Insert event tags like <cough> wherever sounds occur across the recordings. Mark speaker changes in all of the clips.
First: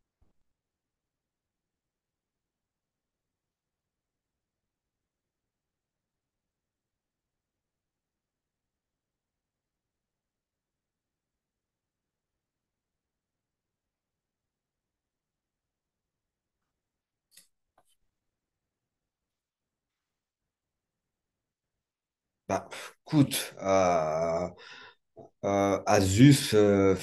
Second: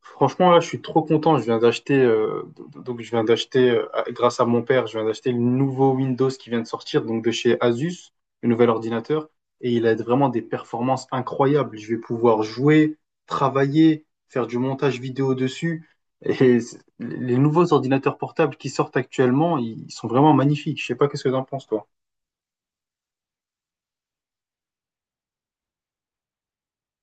Speaker 1: Franchement, là, je suis trop content. Je viens d'acheter, donc je viens d'acheter, grâce à mon père, je viens d'acheter le nouveau Windows qui vient de sortir, donc de chez Asus, le nouvel ordinateur, et il a vraiment des performances incroyables. Je vais pouvoir jouer, travailler, faire du montage vidéo dessus. Les nouveaux ordinateurs portables qui sortent actuellement, ils sont vraiment magnifiques. Je sais pas qu'est-ce que t'en penses, toi.
Speaker 2: Bah, écoute, Asus,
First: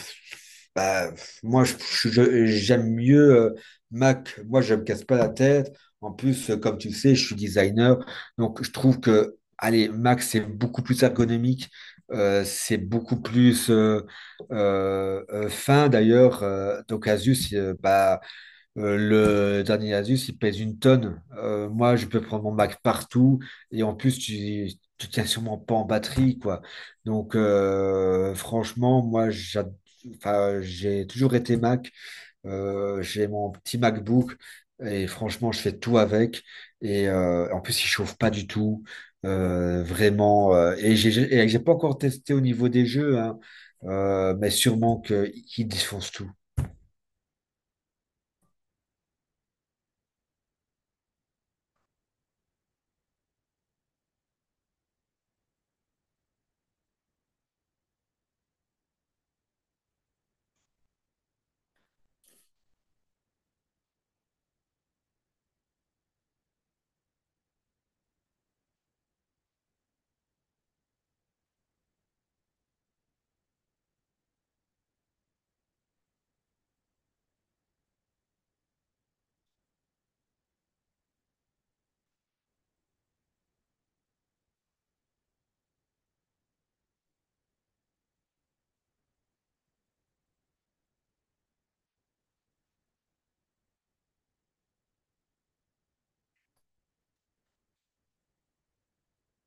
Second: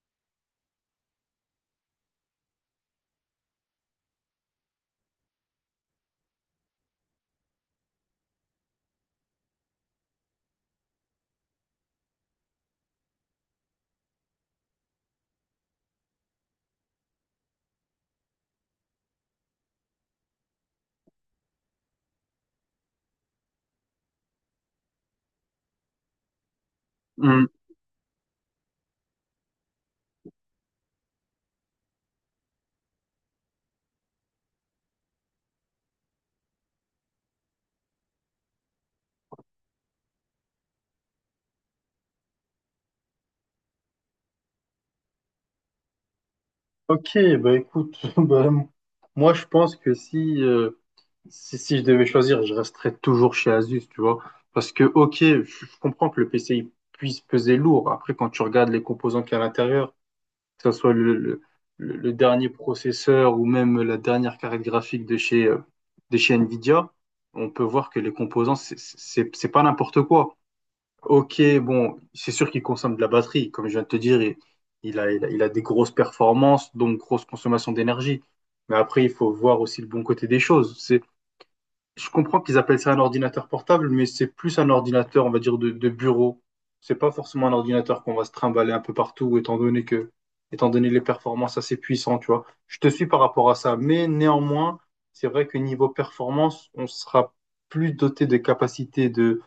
Speaker 2: bah, moi, je, j'aime mieux Mac. Moi, je me casse pas la tête. En plus, comme tu le sais, je suis designer. Donc, je trouve que, allez, Mac, c'est beaucoup plus ergonomique. C'est beaucoup plus fin, d'ailleurs. Donc, Asus, euh, le dernier Asus, il pèse une tonne. Moi, je peux prendre mon Mac partout. Et en plus, tu ne tiens sûrement pas en batterie, quoi. Donc,
Speaker 1: Hmm.
Speaker 2: franchement, enfin, j'ai toujours été Mac. J'ai mon petit MacBook. Et franchement, je fais tout avec. Et en plus, il chauffe pas du tout. Vraiment. Et et j'ai pas encore testé au niveau des jeux, hein. Mais qu'il défonce tout.
Speaker 1: Ok, bah écoute, <laughs> bah, moi je pense que si. Si, si je devais choisir, je resterais toujours chez Asus, tu vois. Parce que, ok, je comprends que le PC il puisse peser lourd. Après, quand tu regardes les composants qu'il y a à l'intérieur, que ce soit le, le dernier processeur ou même la dernière carte graphique de chez Nvidia, on peut voir que les composants, c'est pas n'importe quoi. Ok, bon, c'est sûr qu'il consomme de la batterie. Comme je viens de te dire, il a des grosses performances, donc grosse consommation d'énergie. Mais après, il faut voir aussi le bon côté des choses. Je comprends qu'ils appellent ça un ordinateur portable, mais c'est plus un ordinateur, on va dire, de bureau. C'est pas forcément un ordinateur qu'on va se trimballer un peu partout, étant donné les performances assez puissantes, tu vois. Je te suis par rapport à ça, mais néanmoins, c'est vrai que niveau performance, on sera plus doté de capacités de,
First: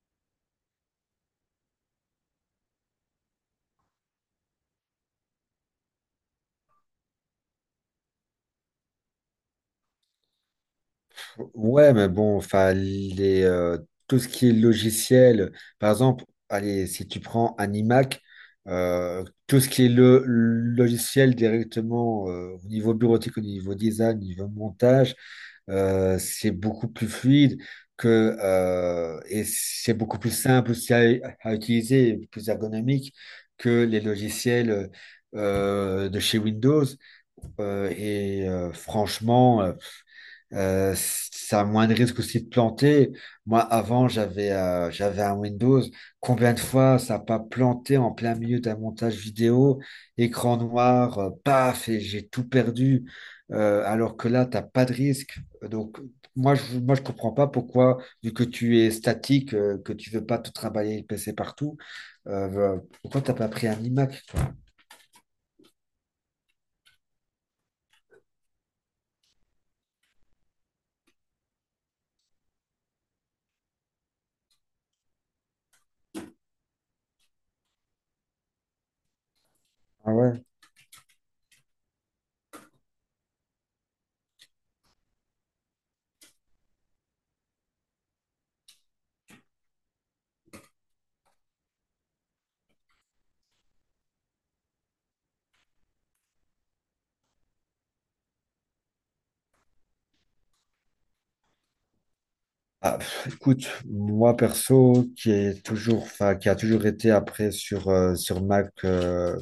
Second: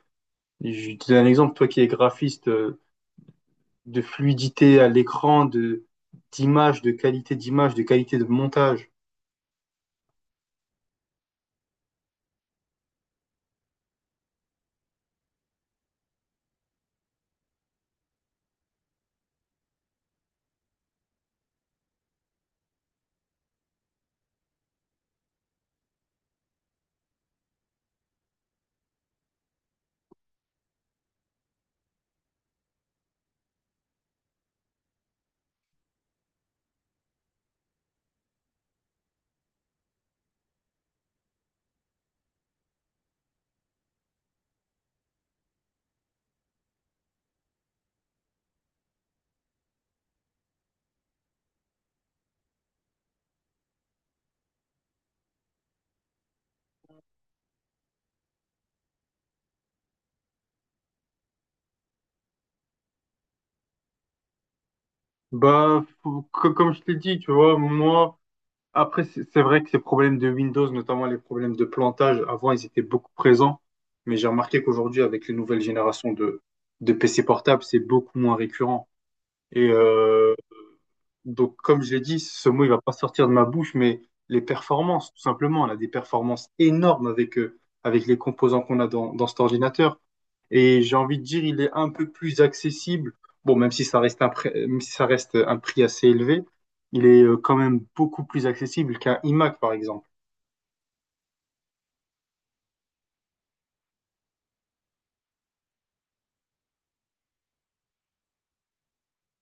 Speaker 1: je te donne un exemple, toi qui es graphiste, de fluidité à l'écran, de, d'image, de qualité de montage.
Speaker 2: Ouais, mais bon, enfin, tout ce qui est logiciel, par exemple, allez, si tu prends un iMac, tout ce qui est le logiciel directement au niveau bureautique, au niveau design, au niveau montage, c'est beaucoup plus fluide que, et c'est beaucoup plus simple aussi à utiliser, et plus ergonomique que les logiciels de chez Windows. Franchement, ça a moins de risques aussi de planter. Moi, avant, j'avais un Windows. Combien de fois ça n'a pas planté en plein milieu d'un montage vidéo, écran noir, paf, et j'ai tout perdu. Alors que là, t'as pas de risque. Donc, moi, je comprends pas pourquoi, vu que tu es statique, que tu veux pas tout trimballer le PC partout, euh, pourquoi t'as pas pris un iMac?
Speaker 1: Bah, comme je te l'ai dit, tu vois, moi. Après, c'est vrai que ces problèmes de Windows, notamment les problèmes de plantage, avant, ils étaient beaucoup présents. Mais j'ai remarqué qu'aujourd'hui, avec les nouvelles générations de PC portables, c'est beaucoup moins récurrent. Et
Speaker 2: Ah
Speaker 1: euh,
Speaker 2: ouais.
Speaker 1: donc, comme je l'ai dit, ce mot, il va pas sortir de ma bouche, mais les performances, tout simplement. On a des performances énormes avec, avec les composants qu'on a dans cet ordinateur. Et j'ai envie de dire, il est un peu plus accessible. Bon, même si ça reste un prix assez élevé, il est quand même beaucoup plus accessible qu'un iMac, par exemple.
Speaker 2: Ah, pff, écoute, moi perso, qui est toujours, enfin, qui a toujours été après sur Mac,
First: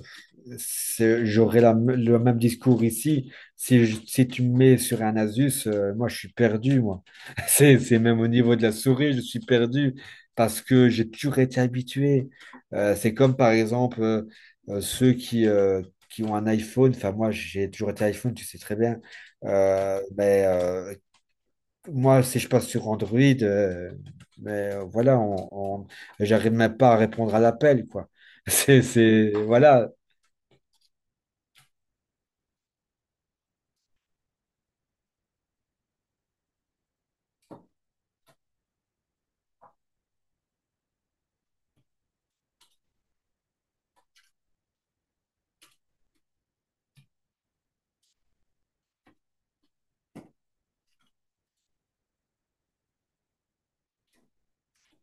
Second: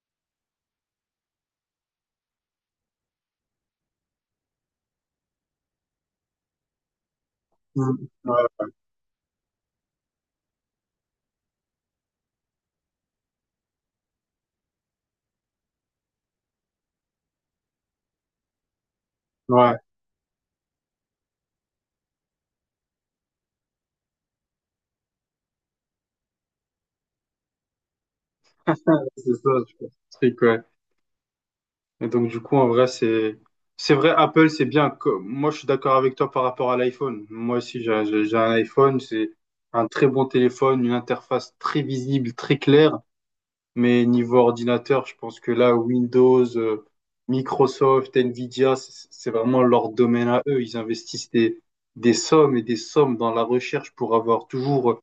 Speaker 2: j'aurais le même discours ici. Si tu me mets sur un Asus, moi je suis perdu, moi. <laughs> C'est
Speaker 1: Mm.
Speaker 2: même au niveau
Speaker 1: Ouais,
Speaker 2: de la souris, je suis perdu parce que j'ai toujours été habitué. C'est comme par exemple ceux qui ont un iPhone. Enfin, moi j'ai toujours été iPhone, tu sais très bien.
Speaker 1: ouais,
Speaker 2: Euh, mais euh, moi, si je passe sur Android, voilà, j'arrive même pas à répondre à l'appel, quoi. <laughs>
Speaker 1: c'est ça, je
Speaker 2: Voilà,
Speaker 1: pense. C'est que, ouais. Et donc, du coup, en vrai, c'est vrai, Apple, c'est bien. Moi, je suis d'accord avec toi par rapport à l'iPhone. Moi aussi, j'ai un iPhone, c'est un très bon téléphone, une interface très visible, très claire. Mais niveau ordinateur, je pense que là, Windows, Microsoft, Nvidia, c'est vraiment leur domaine à eux. Ils investissent des sommes et des sommes dans la recherche pour avoir toujours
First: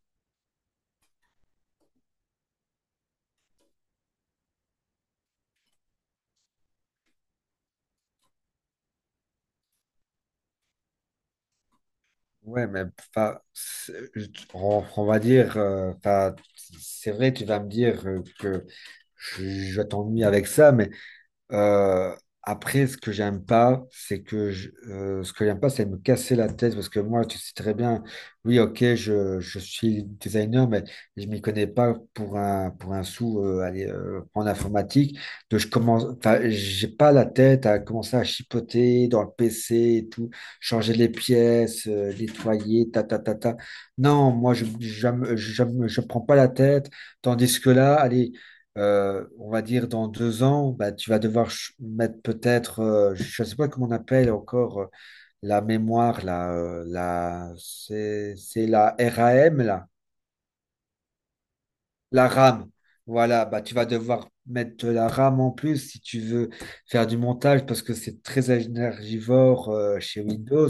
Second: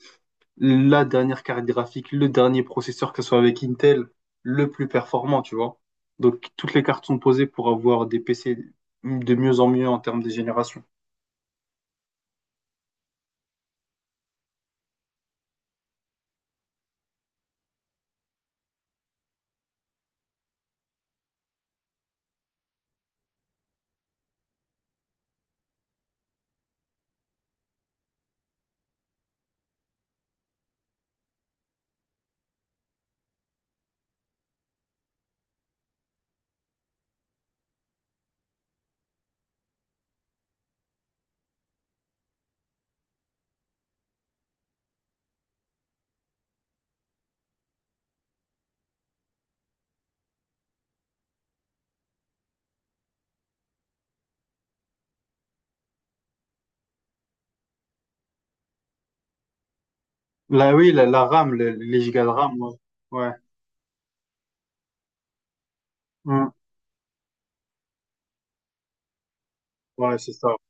Speaker 1: la dernière carte graphique, le dernier processeur, que ce soit avec Intel, le plus performant, tu vois. Donc, toutes les cartes sont posées pour avoir des PC de mieux en mieux en termes de génération.
Speaker 2: ouais, mais enfin, on va dire, enfin, c'est vrai, tu vas me dire que je t'ennuie avec ça, mais Euh, après, ce que j'aime pas, c'est ce que j'aime pas, c'est me casser la tête parce que moi, tu sais très bien, oui, ok, je suis designer, mais je m'y connais pas pour un sou aller, en informatique. Donc je commence, enfin, j'ai pas la tête à commencer à chipoter dans le PC et tout, changer les pièces, nettoyer, ta ta ta ta. Non, moi, je me prends pas la tête, tandis que là, allez on va dire dans deux ans, bah, tu vas devoir mettre peut-être, je ne sais pas comment on appelle encore la mémoire, c'est la RAM, là.
Speaker 1: Là, oui, la RAM, les gigas
Speaker 2: La
Speaker 1: de RAM,
Speaker 2: RAM.
Speaker 1: ouais. Ouais.
Speaker 2: Voilà, bah, tu vas devoir mettre de la RAM en plus si tu
Speaker 1: Mm.
Speaker 2: veux faire du montage parce que c'est très énergivore
Speaker 1: Ouais,
Speaker 2: chez
Speaker 1: c'est ça.
Speaker 2: Windows.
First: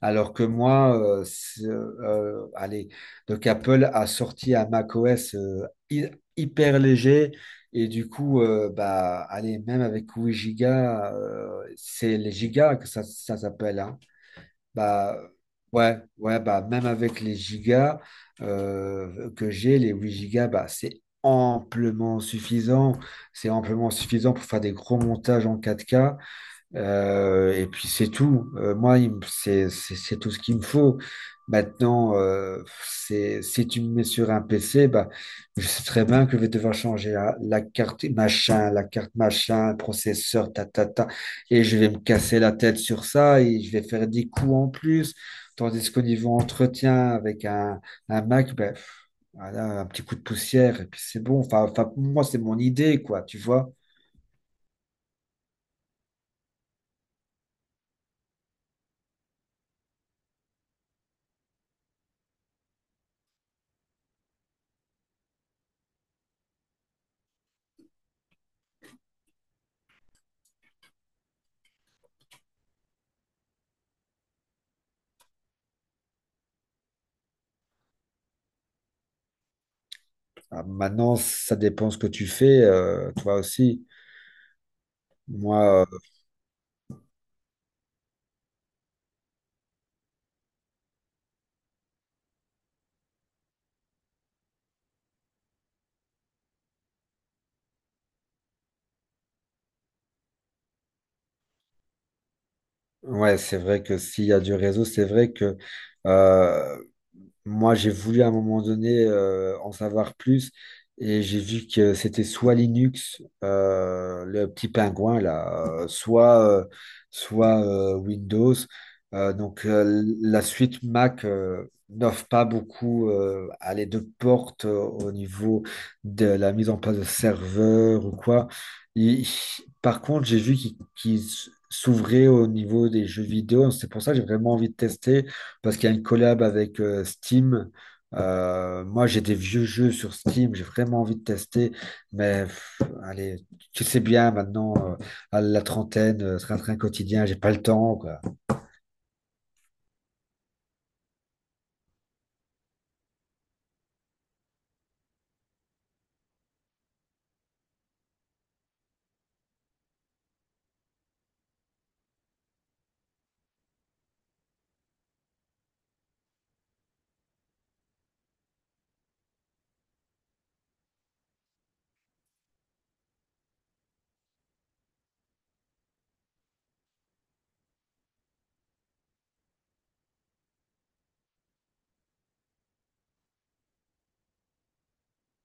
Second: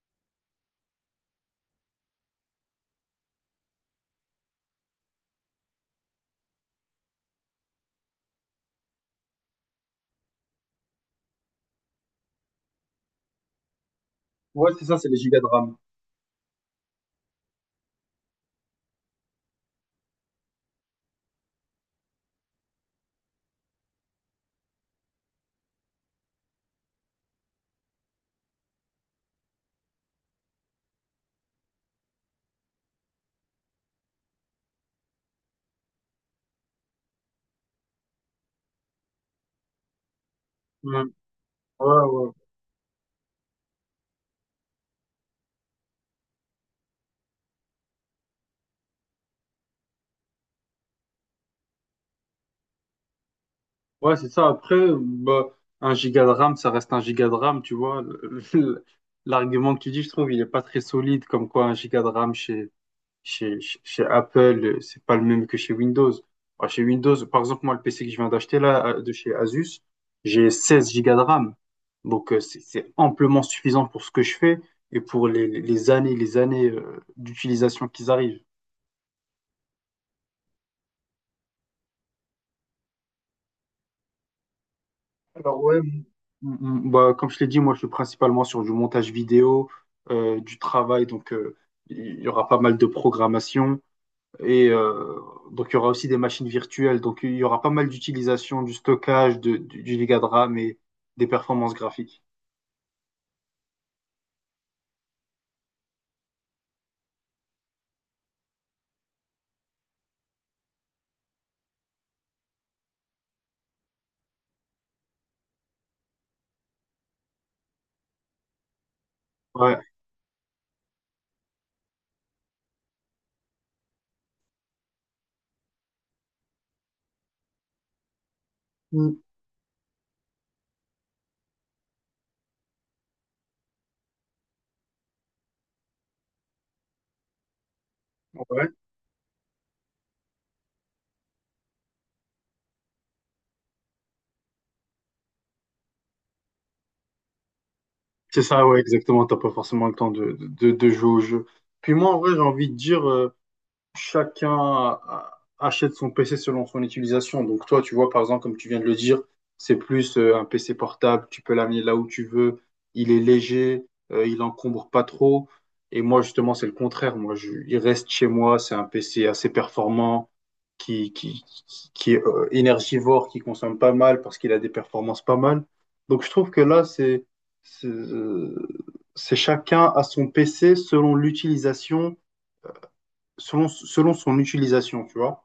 Speaker 2: Alors que moi, allez, donc Apple a sorti un macOS hyper léger et du coup, bah, allez, même avec 8 gigas, c'est les gigas que ça s'appelle, hein.
Speaker 1: Ouais, c'est ça, c'est les
Speaker 2: Bah,
Speaker 1: gigas de RAM.
Speaker 2: ouais, ouais, bah, même avec les gigas que j'ai, les 8 gigas, bah, c'est amplement suffisant. C'est amplement suffisant pour faire des gros montages en quatre k et puis c'est tout. Moi, c'est tout ce qu'il me faut. Maintenant, si tu me mets sur un PC, bah, je sais très bien que je vais devoir changer la carte machin, processeur, ta, ta, ta,
Speaker 1: Mm.
Speaker 2: et je
Speaker 1: Ouais,
Speaker 2: vais me
Speaker 1: ouais.
Speaker 2: casser la tête sur ça et je vais faire des coups en plus. Tandis qu'au niveau entretien avec un Mac, ben, pff, voilà, un petit coup de poussière et puis c'est bon. Enfin, enfin, pour moi, c'est mon idée, quoi, tu vois.
Speaker 1: Ouais, c'est ça. Après, bah, un giga de RAM, ça reste un giga de RAM, tu vois. Le- L'argument que tu dis, je trouve, il est pas très solide, comme quoi un giga de RAM chez Apple, c'est pas le même que chez Windows. Bah, chez Windows, par exemple, moi, le PC que je viens d'acheter là, de chez Asus, j'ai 16 gigas de RAM. Donc, c'est amplement suffisant pour ce que je fais et pour les années d'utilisation qui arrivent.
Speaker 2: Ah, maintenant, ça dépend ce que tu fais, toi aussi. Moi,
Speaker 1: Alors ouais, m- bah, comme je l'ai dit, moi je suis principalement sur du montage vidéo, du travail, donc il y aura pas mal de programmation et donc il y aura aussi des machines virtuelles, donc il y aura pas mal d'utilisation du stockage, du giga de RAM et des performances graphiques.
Speaker 2: ouais, c'est vrai que s'il y a du réseau, c'est vrai que euh, moi, j'ai voulu à un moment donné en savoir plus et j'ai vu que c'était soit Linux, le petit pingouin là, soit Windows. Donc
Speaker 1: Ouais.
Speaker 2: la suite Mac n'offre pas beaucoup à les deux portes au niveau de la mise en place de serveurs ou quoi.
Speaker 1: Mm.
Speaker 2: Il- Par contre, j'ai vu qu'ils s'ouvraient au niveau des jeux vidéo. C'est pour ça que j'ai vraiment envie de tester parce qu'il y a une collab avec Steam.
Speaker 1: Ouais.
Speaker 2: Moi, j'ai des vieux jeux sur Steam, j'ai vraiment envie de tester, mais pff, allez, tu sais bien maintenant, à la trentaine, train-train quotidien, j'ai pas le temps, quoi.
Speaker 1: C'est ça, ouais, exactement. T'as pas forcément le temps de jouer au jeu. Puis moi, en vrai, j'ai envie de dire, chacun achète son PC selon son utilisation. Donc toi, tu vois, par exemple, comme tu viens de le dire, c'est plus un PC portable, tu peux l'amener là où tu veux, il est léger, il encombre pas trop. Et moi, justement, c'est le contraire. Moi, il reste chez moi, c'est un PC assez performant, qui, qui, qui est énergivore, qui consomme pas mal parce qu'il a des performances pas mal. Donc je trouve que là, c'est euh, c'est chacun à son PC selon l'utilisation. Selon son utilisation, tu vois.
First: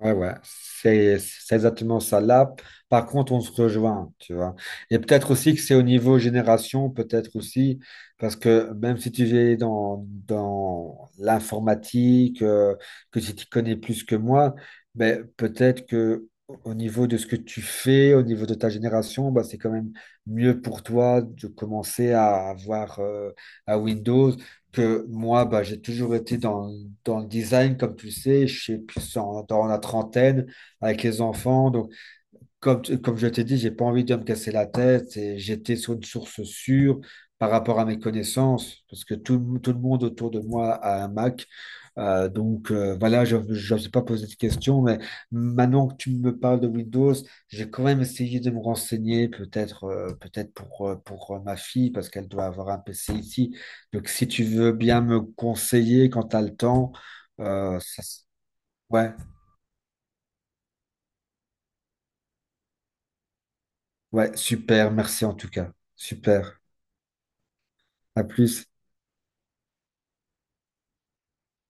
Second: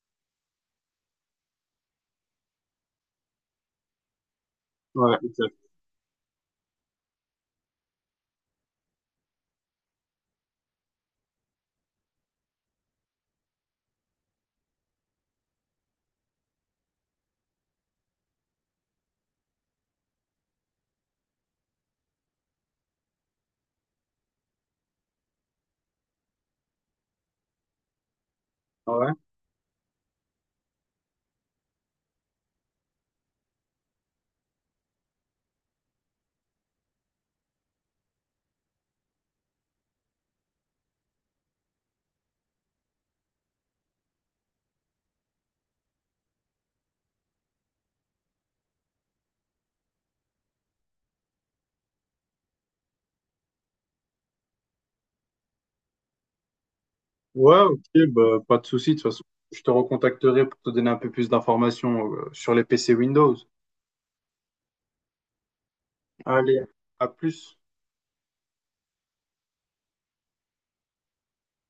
Speaker 2: Ouais, ouais, c'est exactement ça. Là, par contre, on se rejoint, tu vois. Et
Speaker 1: Ouais,
Speaker 2: peut-être aussi
Speaker 1: exact.
Speaker 2: que c'est au niveau génération, peut-être aussi, parce que même si tu es dans l'informatique, que si tu connais plus que moi, mais peut-être que au niveau de ce que tu fais, au niveau de ta génération, bah, c'est quand même mieux pour toi de commencer à avoir à Windows que moi, bah, j'ai toujours été dans le design, comme tu le sais, je suis
Speaker 1: Ouais.
Speaker 2: dans la trentaine avec les enfants. Donc, comme je t'ai dit, j'ai pas envie de me casser la tête et j'étais sur une source sûre par rapport à mes connaissances, parce que tout le monde autour de moi a un Mac. Donc voilà, je ne sais pas poser de questions, mais maintenant que tu me parles de Windows, j'ai quand même essayé de me renseigner, peut-être peut-être pour ma fille, parce qu'elle doit avoir un PC ici. Donc si tu veux bien me conseiller quand tu as le temps,
Speaker 1: Ouais,
Speaker 2: euh,
Speaker 1: ok,
Speaker 2: ça s-
Speaker 1: bah, pas de souci. De toute
Speaker 2: ouais,
Speaker 1: façon, je te recontacterai pour te donner un peu plus d'informations sur les PC Windows.
Speaker 2: ouais, super, merci en tout cas. Super,
Speaker 1: Allez, à plus.
Speaker 2: à plus.